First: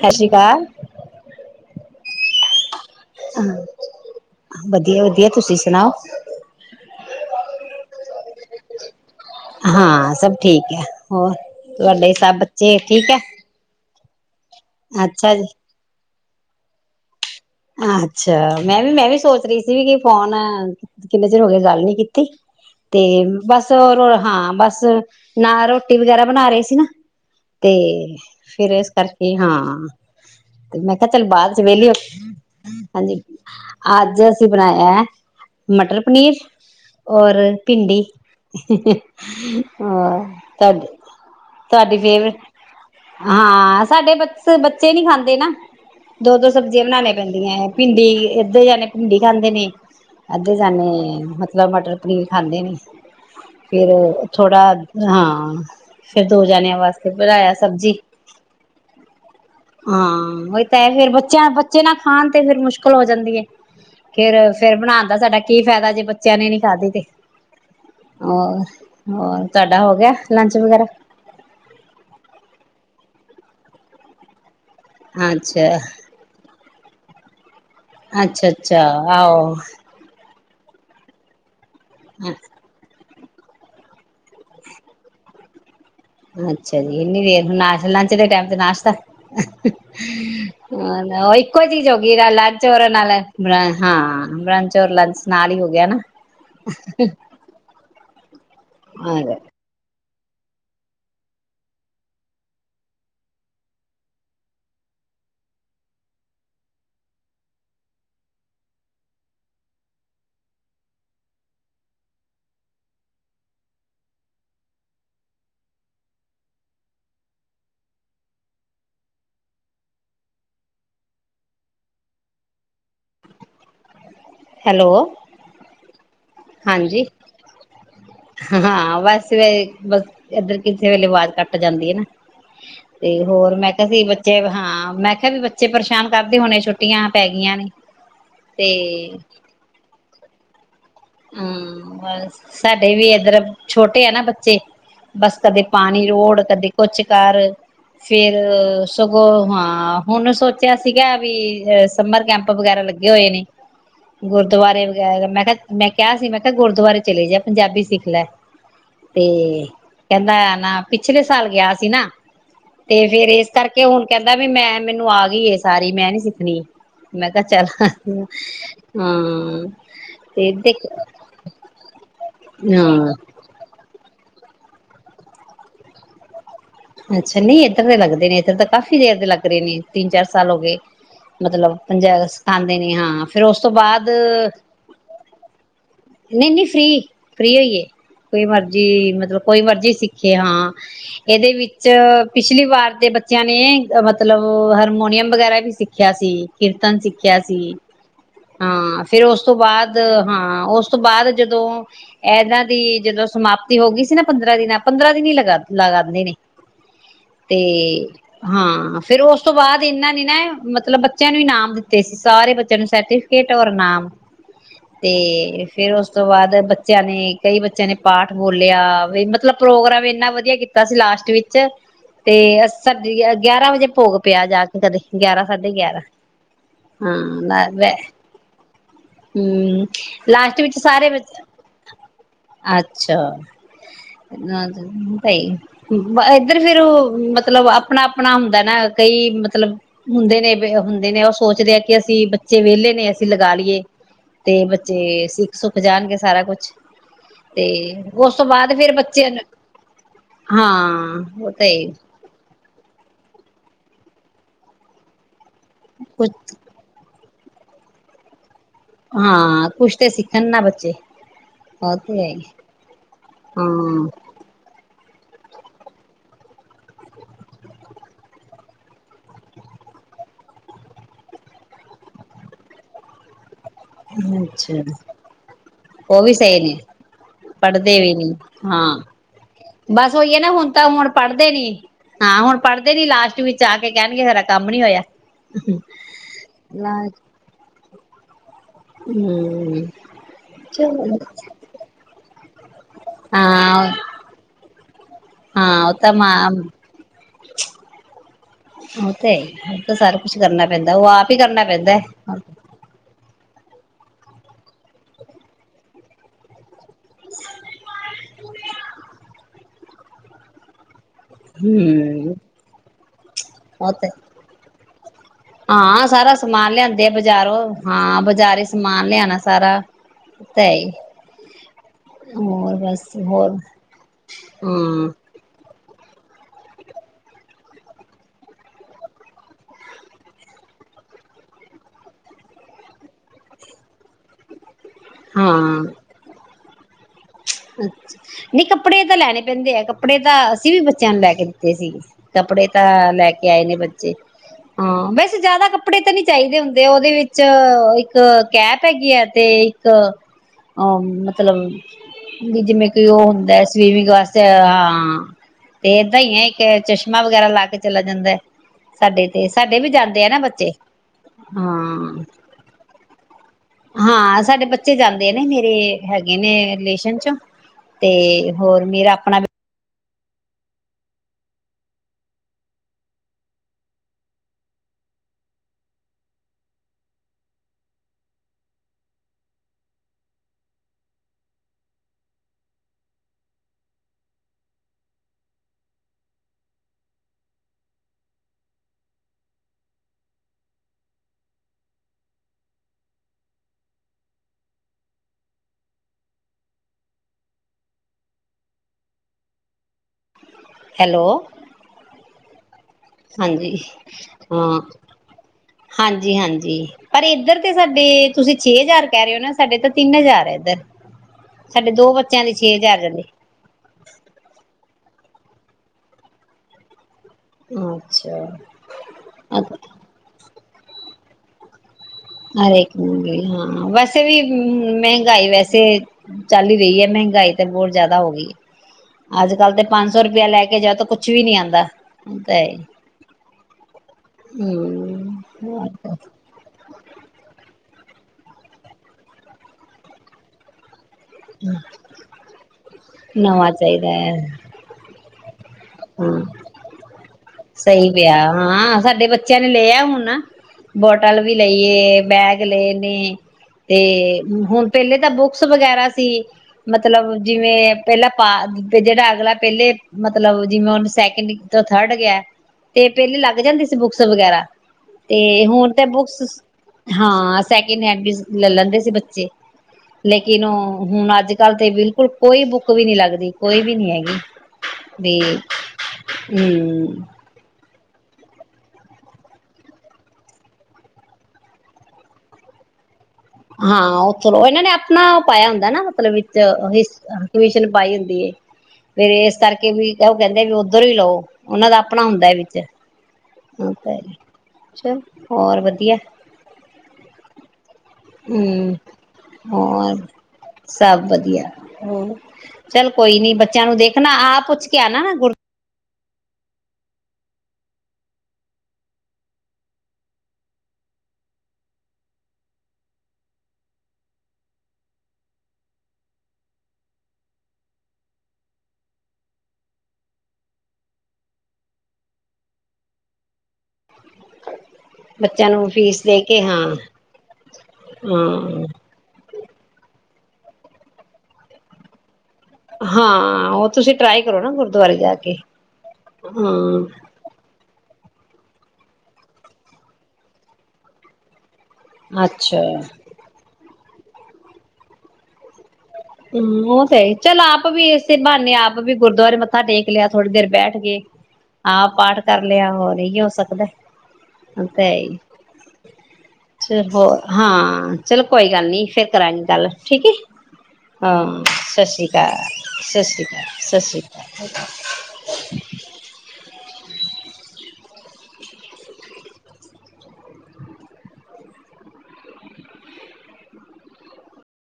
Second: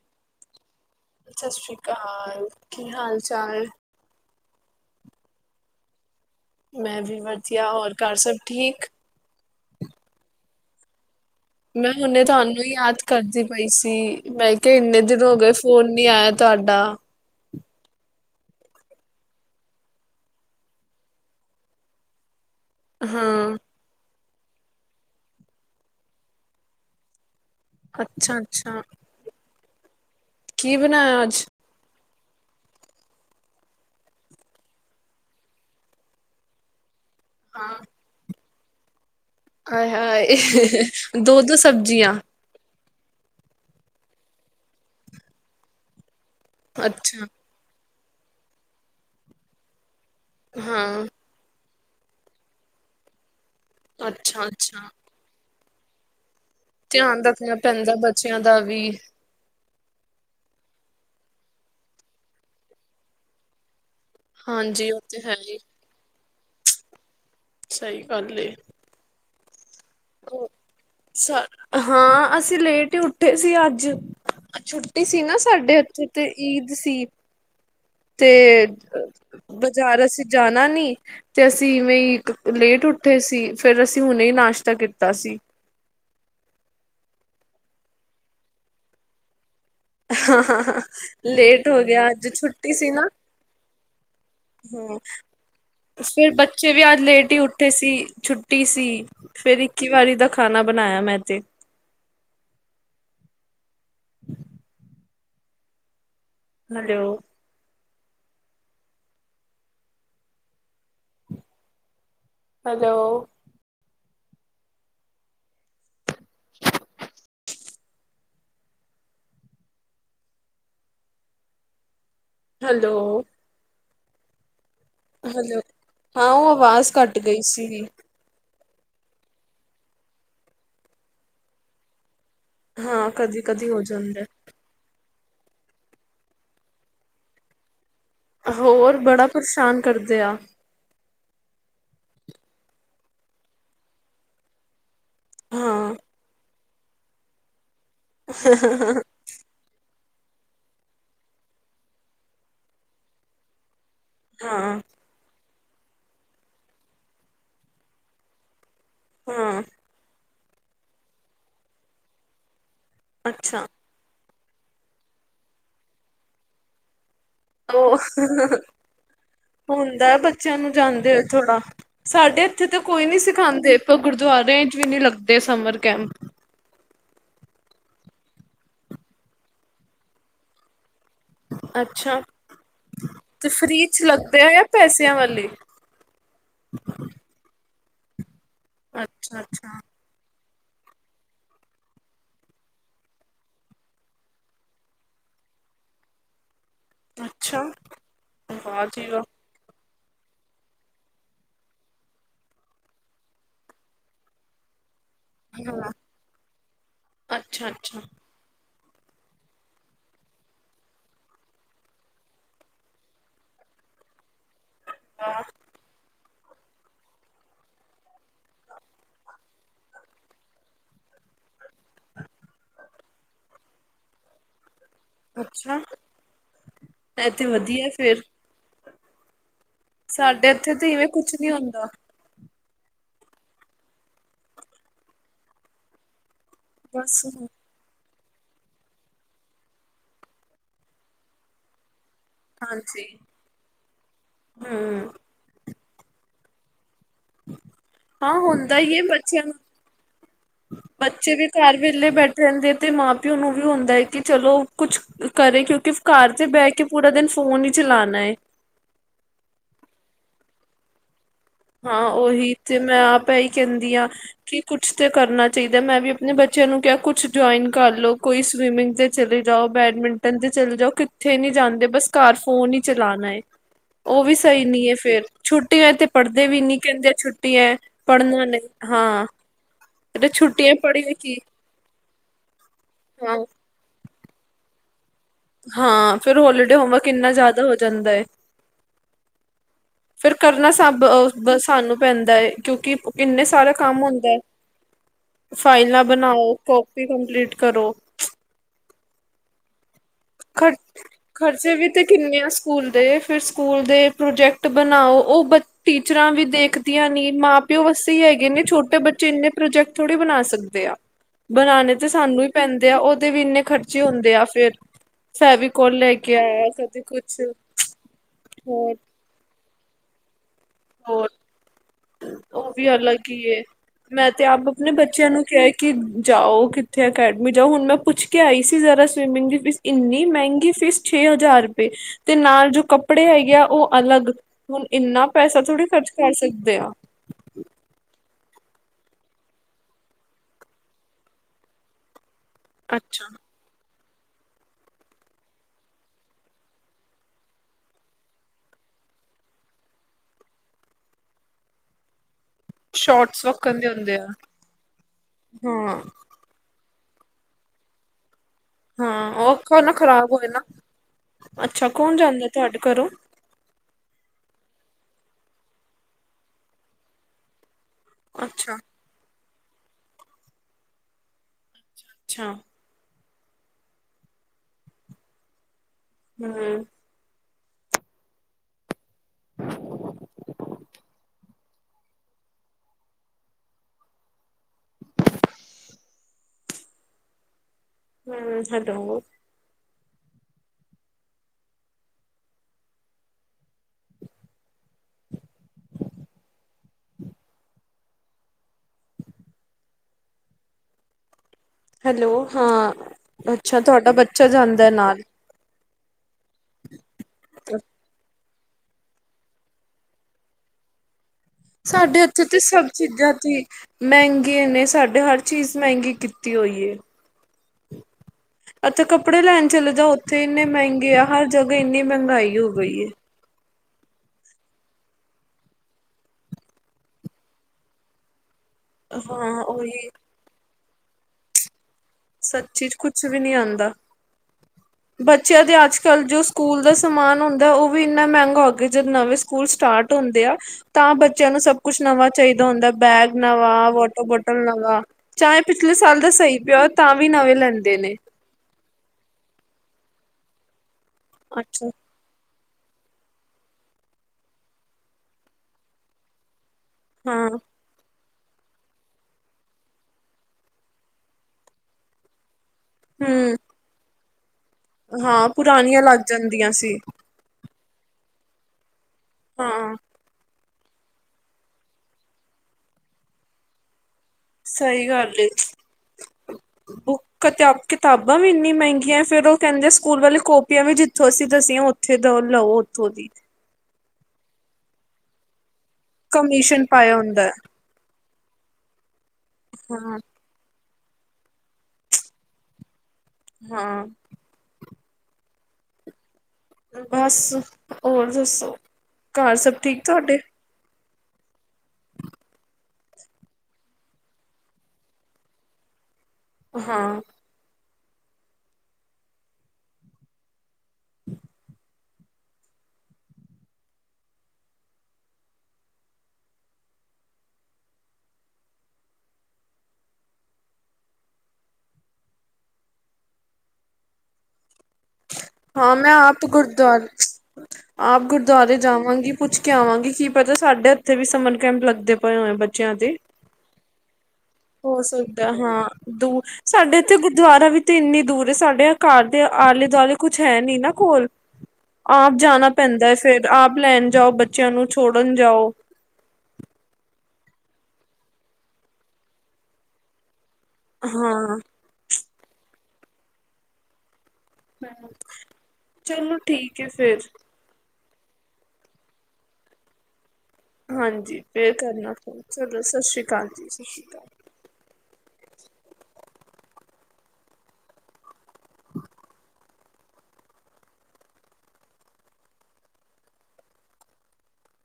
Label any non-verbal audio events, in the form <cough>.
ਸਤਿ ਸ਼੍ਰੀ ਅਕਾਲ ਸਤਿ ਸ੍ਰੀ ਅਕਾਲ। ਕੀ ਹਾਲ ਚਾਲ। ਵਧੀਆ ਵਧੀਆ ਤੁਸੀਂ ਸੁਣਾਓ। ਮੈਂ ਵੀ ਵਧੀਆ ਹੋਰ ਘਰ ਸਬ ਠੀਕ। ਹਾਂ, ਸਭ ਠੀਕ ਐ। ਮੈਂ ਹੁਣੇੇ ਤੁਹਾਨੂੰ ਯਾਦ ਹੈ ਕਰਦੀ ਪਈ ਸੀ। ਮੈਂ ਕਿਹਾ ਇੰਨੇ ਦਿਨ ਅੱਛਾ ਹੋ ਜੀ ਗਏ ਫੋਨ ਨੀ ਆਇਆ ਤੁਹਾਡਾ ਅੱਛਾ, ਮੈਂ ਵੀ ਮੈਂ ਵੀ ਸੋਚ ਰਹੀ ਸੀ ਕਿ ਫੋਨ ਕਿੰਨੇ ਚਿਰ ਹੋ ਕੇ ਗੱਲ ਨੀ ਕੀਤੀ। ਤੇ ਹਾਂ ਬਸ ਰੋ ਹਾਂ, ਬਸ ਨਾ ਰੋਟੀ ਵਗੈਰਾ ਬਣਾ ਰਹੇ ਸੀ ਨਾ। ਤੇ ਅੱਛਾ ਫਿਰ ਅੱਛਾ ਇਸ ਕਰਕੇ ਹਾਂ। ਕੀ ਤੇ ਮੈਂ ਕਿਹਾ ਬਣਾਇਆ ਚੱਲ ਅੱਜ ਬਾਅਦ ਚ ਵਿਹਲੀ ਹੋ ਕੇ <unintelligible> ਹਾਂਜੀ, ਅੱਜ ਅਸੀਂ ਬਣਾਇਆ ਮਟਰ ਪਨੀਰ। ਹੋਰ ਹਾਂ ਭਿੰਡੀ। <unintelligible> ਆਏ ਹਾਏ ਤੁਹਾਡੀ ਦੋ-ਦੋ ਤੁਹਾਡੀ ਸਬਜ਼ੀਆਂ। ਫੇਵਰੇਟ ਹਾਂ, ਸਾਡੇ ਬ ਬੱਚੇ ਨੀ ਖਾਂਦੇ ਨਾ। ਦੋ-ਦੋ ਸਬਜ਼ੀਆਂ ਬਨਾਨੇ ਅੱਛਾ ਪੈਂਦੀਆਂ ਐ। ਭਿੰਡੀ ਏਧਰ ਜਾਣੇ ਭਿੰਡੀ ਖਾਂਦੇ ਨੇ ਅਧੇ ਹਾਂ ਜਾਣੇੇ ਮਤਲਬ ਮਟਰ ਪਣੀਰ ਖਾਂਦੇ ਨੀਂ ਫਿਰ ਅੱਛਾ ਥੋੜਾ, ਅੱਛਾ ਹਾਂ। ਫਿਰ ਦੋ ਜਾਣਿਆਂ ਵਾਸਤੇ ਧਿਆਨ ਬਣਾਇਆ ਰੱਖਣਾ ਸਬਜ਼ੀ। ਪੈਂਦਾ ਬੱਚਿਆਂ ਦਾ ਵੀ ਹਾਂ, ਉਹੀ ਤੇ ਫੇਰ ਬੱਚਿਆਂ ਬੱਚੇ ਨਾ ਖਾਣ ਤੇ ਫਿਰ ਮੁਸ਼ਕਿਲ ਹੋ ਜਾਂਦੀ ਐ। ਫੇਰ ਫੇਰ ਹਾਂਜੀ ਉਹ ਬਣਾਉਣ ਦਾ ਤੇ ਹੈ ਸਾਡਾ ਹੀ ਕੀ ਫਾਇਦਾ ਜੇ ਬਚ ਚਣੇ ਨੀ ਖਾਦੇ ਦੇ ਸਹੀ ਗੱਲ ਏ ਹੋਰ ਹੋਰ ਤੁਹਾਡਾ ਹੋ ਗਿਆ ਲੰਚ ਵਗੈਰਾ ਹਾਂ ਅਸੀਂ ਲੇਟ ਹੀ ਉਠ ਫ ਅਸੀਂ ਅੱਜ ਛੁੱਟੀ ਸੀ ਨਾ ਅੱਛਾ ਸਾਡੇ ਉੱਥੇ ਤੇ ਈਦ ਸੀਬ ਤੇ ਅੱਛਾ ਅੱਛਾ ਆਹੋ ਬਾਜ਼ਾਰਾ ਜਾਣਾ ਨੀ ਤੇ ਅਸੀਂ ਜਿਵੇਂ ਇੱਕ ਲੇਟ ਉਠੇ- ਉੱਠੇ ਸੀ ਫੇਰ ਅਸੀਂ ਹੁਣੇ ਹੀ ਨਾਸ਼ਤਾ ਕੀਤਾ। ਕੀਤਾ ਸੀ। ਅੱਛਾ ਜੀ ਇੰਨੀ ਦੇਰ ਹੁਣ ਲੰਚ ਦੇ ਟੈਮ ਤੇ ਨਾਸ਼ਤਾ ਉਹ ਇੱਕੋ ਲੇਟ ਚੀਜ਼ ਹੋ ਗਿਆ ਗਈ ਅੱਜ ਨਾ ਲਚ ਹੋਰ ਨਾ ਹਾਂ ਬਰੰਚ ਔਰ ਹੂੰ ਲੰਚ ਨਾਲ ਹੀ ਹੋ ਗਿਆ ਨਾ ਫਿਰ ਬੱਚੇ ਵੀ ਅੱਜ ਲੇਟ ਹੀ ਉੱਠੇ ਸੀ ਛੁੱਟੀ ਸੀ ਫੇਰ ਇੱਕੀ ਵਾਰੀ ਦਾ ਖਾਣਾ ਬਣਾਇਆ ਮੈਂ ਤੇ। Hello hello hello hello hello ਹਾਂ ਉਹ ਆਵਾਜ਼ ਹਾਂਜੀ ਘੱਟ ਗਈ ਸੀਗੀ। ਹਾਂ ਵੈਸੇ ਬ ਇੱਧਰ ਕਿਸੇ ਵੇਲੇ ਆਵਾਜ਼ ਕੱਟ ਜਾਂਦੀ ਹੈ ਨਾ। ਹਾਂ ਤੇ ਕਦੀ ਹੋਰ ਕਦੀ ਮੈਂ ਹੋ ਕਿਹਾ ਸੀ ਜਾਂਦਾ ਬੱਚੇ ਹਾਂ ਮੈਂ ਫਿਰ ਵੀ ਬੱਚੇ ਪਰੇਸ਼ਾਨ ਕਰਦੇ ਹੋੁਣੇ ਛੁੱਟੀਆਂ ਪੈ ਗਈਆਂ ਨੇ। ਹੋਰ ਤੇ ਬੜਾ ਪਰੇਸ਼ਾਨ ਕਰਦੇ ਆ ਹੂੰ ਬਸ ਸਾਡੇ ਵੀ ਏਧਰ ਛੋਟੇ ਆ ਨਾ ਬੱਚੇ ਬਸ ਕਦੇ ਹਾਂ ਪਾਣੀ ਰੋਡ ਕਦੇ ਕੁਛ ਕਰ ਫੇਰ ਸਗੋਂ ਹਾਂ। ਹੁਣ ਸੋਚਿਆ ਸੀਗਾ ਵੀ ਸਮਰ ਕੈਂਪ ਵਗੈਰਾ ਲੱਗੇ ਹੋਏ ਨੇ। ਹਾਂ ਗੁਰਦੁਆਰੇ ਵਗੈਰਾ ਮੈਂ ਕਿਹਾ ਮੈਂ ਕਿਹਾ ਸੀ ਮੈਂ ਕਿਹਾ ਗੁਰਦੁਆਰੇ ਚਲੇ ਜਾ ਪੰਜਾਬੀ ਸਿੱਖ ਲੈ ਤੇ ਹਾਂ ਕਹਿੰਦਾ ਨਾ ਪਿਛਲੇ ਸਾਲ ਗਿਆ ਸੀ ਨਾ। ਤੇ ਫੇਰ ਇਸ ਅੱਛਾ ਕਰਕੇ ਹੁਣ ਕਹਿੰਦੇ ਕਹਿੰਦਾ ਵੀ ਮੈਂ ਮੈਨੂੰ ਆ ਗਈ ਹੈ ਸਾਰੀ ਮੈਂ ਨੀ ਸਿੱਖਣੀ ਮੈਂ ਚੱਲ ਉਹ ਹੂੰ ਹੁੰਦਾ ਹੈ ਬੱਚਿਆਂ ਨੂੰ ਜਾਣਦੇ ਹੋ ਥੋੜਾ ਸਾਡੇ ਇੱਥੇ ਤੇ ਕੋਈ ਹਾਂ ਨੀਂ ਸਿਖਾਂਦੇ ਗੁਰਦੁਆਰੇ ਵਿੱਚ ਵੀ ਨੀ ਲੱਗਦੇ ਸਮਰ ਕੈਂਪ ਅੱਛਾ ਨਹੀਂ ਇੱਧਰ ਦੇ ਲੱਗਦੇ ਨੇ ਇੱਧਰ ਤਾਂ ਕਾਫ਼ੀ ਦੇਰ ਦੇ ਲੱਗ ਰਹੇ ਨੇ ਤਿੰਨ ਚਾਰ ਸਾਲ ਹੋ ਗਏ। ਮਤਲਬ ਅੱਛਾ ਪੰਜਾ ਸਿਖਾਂਦੇ ਨੇ ਹਾਂ ਫਿਰ ਤੇ ਉਸ ਤੋਂ ਫ੍ਰਰੀ ਚ ਬਾਅਦ ਲੱਗਦੇ ਆ ਜਾਂ ਪੈਸਿਆਂ ਵਾਲੇ ਨਈਂ-ਨਈਂ ਫ੍ਰੀ-ਫਰੀ ਤੇਈਏ। ਕੋਈ ਮਰਜੀ ਅੱਛਾ ਮਤਲਬ ਕੋਈ ਅੱਛਾ ਮਰਜੀ ਸਿੱਖੇ ਹਾਂ ਇਹਦੇ ਵਿੱਚ ਪਿਛਲੀ ਵਾਰ ਦੇ ਬੱਚਿਆਂ ਨੇ ਮਤਲਬ ਹਾਰਮੋਨੀਅਮ ਵਗੈਰਾ ਵੀ ਸਿੱਖਿਆ ਸੀ। ਕੀਰਤਨ ਸਿੱਖਿਆ ਅੱਛਾ ਸੀ ਵਾਹ ਹਾਂ ਜੀ ਵਾਹ ਫੇਰ ਉਸ ਤੋਂ ਬਾਅਦ ਹਾਂ ਉਸ ਉਸ ਤੋਂ ਬਾਅਦ ਜਦੋਂ ਇਹਨਾਂ ਦੀ ਜਦੋਂ ਸਮਾਪਤੀ ਹੋ ਗਈ ਸੀ ਨਾ ਪੰਦਰਾਂ ਦਿਨਾਂ ਪੰਦਰਾਂ ਦਿਨ ਹੀ ਲਗਾ ਹਾਂ ਲਗਾਂਦੇ ਨੇ ਤੇ ਅੱਛਾ ਅੱਛਾ ਹਾਂ ਫਿਰ ਉਸ ਤੋਂ ਬਾਅਦ ਇਹਨਾਂ ਨੇ ਨਾ ਮਤਲਬ ਬੱਚਿਆਂ ਨੂੰ ਇਨਾਮ ਦਿੱਤੇ ਸੀ ਸਾਰੇ ਬੱਚਿਆਂ ਨੂੰ ਸਰਟੀਫਿਕੇਟ ਔਰ ਨਾਮ ਤੇ- ਉਸ ਤੋਂ ਬਾਅਦ ਬੱਚਿਆਂ ਨੇ ਕਈ ਬੱਚਿਆਂ ਨੇ ਪਾਠ ਬੋਲਿਆ ਵੀ ਮਤਲਬ ਪ੍ਰੋਗਰਾਮ ਇੰਨਾ ਵਧੀਆ ਕੀਤਾ ਸੀ ਲਾਸਟ ਵਿੱਚ ਤੇ ਸਾ ਗਿਆਰਾਂ ਵਜੇ ਭੋਗ ਪਿਆ ਜਾ ਕੇ ਕਦੇ ਗਿਆਰਾਂ ਸਾਢੇ ਅੱਛਾ ਗਿਆਰਾਂ ਹਾਂ ਇਹ ਤੇ ਹਮ ਵਧੀਆ ਫੇਰ ਹਮ ਸਾਡੇ ਲਾਸਟ ਇੱਥੇ ਵਿੱਚ ਤੇ ਇਵੇਂ ਸਾਰੇ ਕੁਛ ਬੱਚੇ ਨੀਂ ਹੁੰਦਾ। ਅੱਛਾ। <unintelligible> ਇੱਧਰ ਫਿਰ ਉਹ ਬਸ ਮਤਲਬ ਆਪਣਾ ਆਪਣਾ ਹੁੰਦਾ ਨਾ ਕਈ ਮਤਲਬ ਹੁੰਦੇ ਨੇ ਬਅ ਹੁੰਦੇ ਨੇ ਉਹ ਸੋਚਦੇ ਆ ਕਿ ਅਸੀਂ ਬੱਚੇ ਵਿਹਲੇ ਹਾਂਜੀ ਨੇ ਅਸੀਂ ਲਗਾ ਲਈਏ ਤੇ ਬੱਚੇ ਹੂੰ ਸ ਸਿੱਖ ਜਾਣਗੇ ਸਾਰਾ ਕੁਛ। ਤੇ ਹਾਂ ਉਸ ਤੋਂ ਬਾਅਦ ਹੁੰਦਾ ਫੇਰ ਹੀ ਹੈ ਬੱਚਿਆਂ ਨੂੰ, ਹਾਂ, ਬੱਚੇ ਵੀ ਉਹ ਤਾਂ ਹੈ ਘਰ ਈ ਵੇਲੇ ਬੈਠੇ ਰਹਿੰਦੇ ਤੇ ਮਾਂ ਪਿਓ ਨੂੰ ਵੀ ਹੁੰਦਾ ਐ ਕਿ ਚਲੋ ਕੁਛ ਕਰੇ ਕਿਉਂਕਿ ਕੁਛ ਘਰ ਚ ਬਹਿ ਕੇ ਪੂਰਾ ਦਿਨ ਫੋਨ ਹੀ ਚਲਾਣਾ--‌ ਹਾਂ, ਕੁਛ ਤਾਂ ਸਿੱਖਣ ਨਾ ਬੱਚੇ ਉਹ ਹਾਂ ਤੇ ਹੈ ਉਹੀ ਤੇ ਮੈਂ ਆਪੈ ਹੀ ਕਹਿੰਦੀ ਆਂ ਹਾਂ ਕਿ ਕੁੱਛ ਤੇ ਕਰਨਾ ਚਾਹੀਦਾ ਮੈਂ ਵੀ ਆਪਣੇ ਬੱਚਿਆਂ ਨੂੰ ਕਿਹਾ ਕੁਛ ਜੁਆਇਨ ਕਰ ਲਓ ਕੋਈ ਸਵੀਮਿੰਗ ਤੇ ਚਲੇ ਜਾਓ, ਬੈਡਮਿੰਟਨ ਤੇ ਚਲੇ ਜਾਓ ਕਿੱਥੇ ਨਹੀਂ ਜਾਂਦੇ ਬਸ ਘਰ ਫੋਨ ਹੀ ਚਲਾਣਾ ਏ। ਉਹ ਵੀ ਸਹੀ ਅੱਛਾ ਨੀਂ ਐ ਫਿਰ ਛੁੱ ਉਹ ਪੜ੍ਹਦੇ ਵੀ ਸਹੀ ਨੀ ਨੇ ਕਹਿੰਦੇ ਛੁੱਟੀ ਐ, ਪੜ੍ਹਦੇ ਵੀ ਨੀ ਪੜ੍ਹਨਾ ਨਈਂ। ਹਾਂ। ਬਸ ਅਰੇ ਉਹੀਏ ਨਾ ਹੁਣ ਛੁੱਟੀਆਂ ਤਾਂ ਹੁਣ ਪੜੀਆਂ ਕੀ ਪੜ੍ਹਦੇ ਨੀ ਹਾਂ ਹੁਣ ਪੜ੍ਹਦੇ ਨੀ ਹਾਂ ਲਾਸਟ ਵਿੱਚ ਆ ਕੇ। ਕਹਿਣਗੇ ਹਰਾ ਕੰਮ ਨੀ ਹੋਇਆ। ਹਾਂ ਫਿਰ ਹੋਲੀਡੇ ਹੋਮਵਰਕ ਇੰਨਾ ਜ਼ਿਆਦਾ ਹੋ ਜਾਂਦਾ ਏ। ਫਿਰ ਕਰਨਾ ਚ ਸਭ ਸਾਨੂੰ ਪੈਂਦਾ ਏ ਕਿਉਂਕਿ ਕਿੰਨੇ ਸਾਰਾ ਹਾਂ ਕੰਮ ਹੁੰਦੇ ਹਾਂ ਉਹ ਫਾਈਲਾਂ ਤਾਂ ਮਾਂ ਬਣਾਓ ਕਾਪੀ ਕੰਪਲੀਟ ਕਰੋ। ਉਹ ਤੇ ਤਾਂ ਸਾਰਾ ਕੁਛ ਕਰਨਾ ਖਰ ਪੈਂਦਾ ਉਹ ਆਪ ਹੀ ਕਰਨਾ ਖ਼ਰਚੇ ਵੀ ਪੈਂਦਾ ਤੇ ਕਿੰਨੇ ਆ ਸਕੂਲ ਦੇ ਫਿਰ ਸਕੂਲ ਦੇ ਪ੍ਰੋਜੈਕਟ ਬਣਾਓ ਉਹ ਬ ਟੀਚਰਾਂ ਵੀ ਦੇਖਦੀਆਂ ਨੀ ਮਾਂ ਪਿਓ ਵਸਤੇ ਹੀ ਹੈਗੇ ਨੇ ਛੋਟੇ ਬੱਚੇ ਇੰਨੇ ਪ੍ਰੋਜੈਕਟ ਥੋੜ੍ਹੇ ਬਣਾ ਸਕਦੇ ਆ। ਬਣਾਣੇ ਤੇ ਹੂੰ ਸਾਨੂੰ ਵੀ ਪੈਂਦੇ ਆ ਉਹਦੇ ਵੀ ਇੰਨੇ ਉਹ ਖਰਚੇ ਤੇ ਹੁੰਦੇ ਆ ਫਿਰ ਫੈਵੀਕੋਲ ਹਾਂ ਲੈ ਸਾਰਾ ਕੇ ਆਇਆ ਸਮਾਨ ਕਦੇ ਲਿਆਂਦੇ ਆ ਕੁਛ ਬਜ਼ਾਰੋਂ ਹਾਂ ਬਾਜ਼ਾਰੀ ਹੋਰ ਸਮਾਨ ਲਿਆਣਾ ਸਾਰਾ ਸਹੀ ਹੋਰ ਉਹ ਵੀ ਅਲੱਗ ਹੀ ਮੈਂ ਤੇ ਆਪ ਆਪਣੇ ਹਾਂ ਬੱਚਿਆਂ ਨੂੰ ਕਿਹਾ ਕਿ ਜਾਓ ਕਿੱਥੇ ਅਕੈਡਮੀ ਜਾਓ ਹੁਣ ਮੈਂ ਪੁੱਛ ਕੇ ਆਈ ਸੀ ਜ਼ਰਾ ਸਵੀਮਿੰਗ ਦੀ ਫੀਸ ਇੰਨੀ ਮਹਿੰਗੀ ਫੀਸ ਛੇ ਹਜ਼ਾਰ ਰੁਪਏ ਤੇ ਨਾਲ ਜੋ ਕੱਪੜੇ ਹੈਗੇ ਆ ਉਹ ਅਲੱਗ ਹੁਣ ਇੰਨਾ ਪੈਸਾ ਥੋੜ੍ਹੀ ਖਰਚ ਕਰ ਸਕਦੇ ਆ। ਅੱ ਨਹੀਂ ਕੱਪੜੇ ਤਾਂ ਲੈਣੇ ਪੈਂਦੇ ਹੈ ਕੱਪੜੇ ਤਾਂ ਅਸੀਂ ਵੀ ਬੱਚਿਆਂ ਨੂੰ ਲੈ ਕੇ ਦਿੱਤੇ ਸੀ। ਕੱਪੜੇ ਤਾਂ ਅੱਛਾ ਲੈ ਕੇ ਆਏ ਨੇ ਬਚੇ ਹਾਂ ਵੈਸੇ ਜ਼ਿਆਦਾ ਕੱਪੜੇ ਤਾਂ ਨੀ ਚਾਹੀਦੇ ਹੁੰਦੇ ਉਹਦੇ ਵਿੱਚ ਇੱਕ ਕੈਪ ਹੈਗੀ ਆ ਤੇ ਇੱਕ ਅ ਮਤਲਬ ਵੀ ਜਿਵੇਂ ਕਿ ਉਹ ਸ਼ੋਰਟਸ ਹੁੰਦਾ ਵੱਕਣ ਦੇ ਸਵੀਮਿੰਗ ਹੁੰਦੇ ਆ। ਵਾਸਤੇ ਹਾਂ ਤੇ ਹਾਂ ਏਦਾਂ ਹੀ ਹੈ ਇੱਕ ਚਸ਼ਮਾ ਨਾਲ ਵਗੈਰਾ ਲਾ ਕੇ ਚਲਾ ਜਾਂਦਾ ਏ। ਸਾਡੇ ਹਾਂ ਤੇ ਉਹ ਸਾਡੇ ਅੱਖਾਂ ਵੀ ਜਾਂਦੇ ਆ ਖ਼ਰਾਬ ਨਾ ਹੋਏ ਬੱਚੇ ਅੱਛਾ ਕੌਣ ਹਾਂ ਜਾਂਦਾ ਤੁਹਾਡੇ ਘਰੋਂ? ਹਾਂ ਸਾਡੇ ਬਚੇ ਜਾਂਦੇ ਨੇ ਮੇਰੇ ਹੈਗੇ ਨੇ ਅੱਛਾ ਤੇ ਅੱਛਾ। ਹੋਰ ਮੇਰਾ ਆਪਣਾ ਵੀ ਅੱਛਾ ਹੂੰ ਹੂੰ ਹੈਲੋ ਹੈਲੋ ਹੈਲੋ ਹਾਂ ਹਾਂਜੀ ਅੱਛਾ ਤੁਹਾਡਾ ਬੱਚਾ ਹਾਂ ਜਾਂਦਾ ਹੈ ਨਾਲ। ਹਾਂਜੀ ਹਾਂਜੀ ਪਰ ਇੱਧਰ ਤੇ ਸਾਡੇ ਤੁਸੀਂ ਛੇ ਹਜ਼ਾਰ ਕਹਿ ਰਹੇ ਹੋ ਨਾ ਸਾਡੇ ਤਾਂ ਤਿੰਨ ਹਜ਼ਾਰ ਹੈ ਇੱਧਰ ਦੋ ਸਾਡੇ ਬੱਚਿਆਂ ਇੱਥੇ ਦੀ ਤੇ ਛੇ ਸਭ ਹਜ਼ਾਰ ਜਾਂਦੀ ਚੀਜ਼ਾਂ ਠੀਕ ਮਹਿੰਗੀਆਂ ਨੇ ਸਾਡੇ ਹਰ ਚੀਜ਼ ਮਹਿੰਗੀ ਕੀਤੀ ਹੋਈ ਐ ਇੱਥੇ ਕੱਪੜੇ ਅੱਛਾ ਲੈਣ ਚਲੇ ਜਾ ਉੱਥੇ ਇੰਨੇ ਮਹਿੰਗੇ ਆ ਹਰ ਜਗਾ ਇੰਨੀ ਮਹਿੰਗਾਈ ਹੋ ਹਰੇ ਕਿ ਗਈ ਏ। ਮੰ ਹਾਂ ਵੈਸੇ ਵੀ ਮਹਿੰਗਾਈ ਵੈਸੇ ਚੱਲ ਈ ਰਹੀ ਹੈ ਮਹਿੰਗਾਈ ਤਾਂ ਬਹੁਤ ਜ਼ਿਆਦਾ ਹੋ ਗਈ ਅੱਜ ਹਾਂ ਕੱਲ ਤੇ ਉਹੀ ਪੰਜ ਸੌ ਰੁਪਇਆ ਲੈ ਕੇ ਜਾਓ ਤਾਂ ਕੁੱਛ ਵੀ ਨਹੀਂ ਆਉਂਦਾ ਤੇ ਸੱਚੀ ਕੁਛ ਵੀ ਨਹੀਂ ਆਉਂਦਾ ਹਮ ਬੱਚਿਆਂ ਦੇ ਅੱਜ ਕੱਲ੍ਹ ਜੋ ਸਕੂਲ ਦਾ ਸਮਾਨ ਹੁੰਦਾ ਉਹ ਵੀ ਇੰਨਾ ਮਹਿੰਗਾ ਹੋ ਗਿਆ ਜਦ ਨਵੇਂ ਸਕੂਲ ਸਟਾਰਟ ਹੁੰਦੇ ਆ ਤਾਂ ਬੱਚਿਆਂ ਨੂੰ ਸਭ ਕੁਛ ਨਵਾਂ ਚਾਹੀਦਾ ਹੁੰਦਾ ਬੈਗ ਨਵਾਂ ਚਾਹੀਦਾ ਵੋਟਰ ਹੈ ਬੋਟਲ ਨਵਾਂ ਚਾਹ ਪਿਛਲੇ ਸਾਲ ਦਾ ਹਾਂ ਸਹੀ ਪਿਆ ਤਾਂ ਵੀ ਨਵੇਂ ਲੈਂਦੇ ਸਹੀ ਨੇ ਪਿਆ ਹਾਂ ਸਾਡੇ ਬੱਚਿਆਂ ਨੇ ਲਿਆ ਹੁਣ ਬੋਟਲ ਵੀ ਅੱਛਾ ਲਈਏ ਬੈਗ ਲਏ ਨੇ ਤੇ ਹੁਣ ਪਹਿਲੇ ਤਾਂ ਬੁੱਕਸ ਵਗੈਰਾ ਸੀ ਮਤਲਬ ਹਾਂ ਜਿਵੇਂ ਪਹਿਲਾਂ ਪਾ ਤੇ ਜਿਹੜਾ ਅਗਲਾ ਪਹਿਲੇ ਮਤਲਬ ਜਿਵੇਂ ਹੁਣ ਸੈਕਿੰਡ ਤੋਂ ਥਰਡ ਗਿਆ ਤੇ ਪਹਿਲੇ ਹੂੰ ਲੱਗ ਜਾਂਦੀ ਸੀ ਬੁੱਕਸ ਵਗੈਰਾ ਹਾਂ ਤੇ ਹੁਣ ਪੁਰਾਣੀਆਂ ਤੇ ਲੱਗ ਬੁੱਕਸ ਜਾਂਦੀਆਂ ਸੀ ਹਾਂ ਸੈਕਿੰਡ ਹੈਂਡ ਵੀ ਲੈ ਲੈਂਦੇ ਸੀ ਬੱਚੇ ਹਾਂ ਲੇਕਿਨ ਉਹ ਹੁਣ ਅੱਜ ਕੱਲ ਤੇ ਬਿਲਕੁਲ ਕੋਈ ਬੁੱਕ ਵੀ ਨੀ ਲੱਗਦੀ ਕੋਈ ਵੀ ਨੀ ਹੈਗੀ ਸਹੀ ਗੱਲ ਵੀ ਐ ਹਮ ਕਿਤਾਬਾਂ ਵੀ ਇੰਹਨੀ ਮਹਿੰਗੀਆਂ ਫਿਰ ਉਹ ਕਹਿੰਦੇ ਸਕੂਲ ਵਾਲੇ ਕਾਪੀਆਂ ਵੀ ਜਿੱਥੋਂ ਅਸੀਂ ਦੱਸੀਆਂ ਉੱਥੇ ਲਵੋ ਉੱਥੋਂ ਦੀ ਹਾਂ ਉਹਥਰੋ ਇਹਨਾਂ ਨੇ ਆਪਣਾ ਪਾਇਆ ਹੁੰਦਾ ਦਾ ਨਾ ਮਤਲਬ ਵਿੱਚ ਕਮਿਸ਼ਨ ਪਾਇਆ ਹੁੰਦਾ ਹੈ ਕਮਿਸ਼ਨ ਪਾਈ ਹੁੰਦੀ ਏ ਫੇਰ ਇਸ ਕਰਕੇ ਵੀ ਹਾਂ ਉਹ ਕਹਿੰਦੇ ਵੀ ਉਧਰ ਵੀ ਲਓ ਉਹਨਾਂ ਦਾ ਆਪਣਾ ਹੁੰਦਾ ਹੈ ਵਿੱਚ ਅਹ ਹਾਂ ਸ ਚਲ ਹੋਰ ਵਧੀਆ ਬਸ ਹੋਰ ਦੱਸੋ ਹੂੰ ਘਰ ਸਭ ਠੀਕ ਹੋਰ ਤੁਹਾਡੇ ਸਭ ਵਧੀਆ ਹੋਰ ਚੱਲ ਕੋਈ ਨੀ ਬੱਚਿਆਂ ਨੂੰ ਦੇਖਣਾ ਆਪ ਪੁੱਛ ਕੇ ਆਣਾ ਨਾ ਗੁਰ ਹਾਂ ਬੱਚਿਆਂ ਨੂੰ ਹਾਂ ਮੈਂ ਫੀਸ ਦੇ ਆਪ ਕੇ ਹਾਂ। ਗੁਰਦੁਆਰੇ ਆਪ ਗੁਰਦੁਆਰੇ ਹਾਂ ਜਾਵਾਂਗੀ ਪੁੱਛ ਕੇ ਆਵਾਂਗੇ ਕੀ ਪਤਾ ਸਾਡੇ ਹੱਥੇ ਵੀ ਸਮਨ ਕੈਂਪ ਲੱਗਦੇ ਪਏ ਹੋਏ ਬੱਚਿਆਂ ਦੇ ਹਾਂ ਉਹ ਤੁਸੀਂ ਟਰਾਈ ਕਰੋ ਨਾ ਹੋ ਗੁਰਦੁਆਰੇ ਜਾ ਸਕਦਾ ਕੇ ਹਾਂ ਦੂਰ ਸਾਡੇ ਹਾਂ ਇੱਥੇ ਗੁਰਦੁਆਰਾ ਵੀ ਤੇ ਇੰਨੀ ਦੂੂਰ ਸਾਡੇ ਘਰ ਦੇ ਆਲੇ ਦੁਆਲੇ ਕੁਛ ਹੈ ਨੀ ਨਾ ਕੋਲ ਆਪ ਜਾਣਾ ਅੱਛਾ। ਪੈਂਦਾ ਹੈ ਫੇਰ ਆਪ ਲੈਣ ਜਾਓ ਬੱਚਿਆਂ ਨੂੰ ਛੋੜਨ ਜਾਓ ਹੂ ਉਹ ਤੇ ਹੈ ਹੀ, ਚੱਲ ਆਪ ਵੀ ਬਹਾਨੇ ਆਪ ਵੀ ਗੁਰਦੁਆਰੇ ਮੱਥਾ ਟੇਕ ਲਿਆ ਥੋੜ੍ਹੀ ਦੇਰ ਬੈਠ ਗਏ ਹਾਂ ਆ ਪਾਠ ਕਰ ਲਿਆ ਹੋਰ ਏਹੀ ਹੋ ਸਕਦਾ ਔ ਤੇ ਹੈ ਹੀ, ਚਲੋ ਠੀਕ ਹੈ ਚੱਲ ਫਿਰ ਹੋਰ ਹਾਂ ਚਲੋ ਕੋਈ ਗੱਲ ਨੀ ਫੇਰ ਕਰਾਂਗੀ ਗੱਲ ਠੀਕ ਹੈ ਹਾਂਜੀ ਹਾਂ ਫਿਰ ਸਤਿ ਕਰਨਾ ਸ਼੍ਰੀ ਫੋਨ ਅਕਾਲ ਚਲੋ ਸਤਿ ਸ਼੍ਰੀ ਅਕਾਲ ਜੀ ਸਤਿ ਸ਼੍ਰੀ ਅਕਾਲ ਅਕਾਲ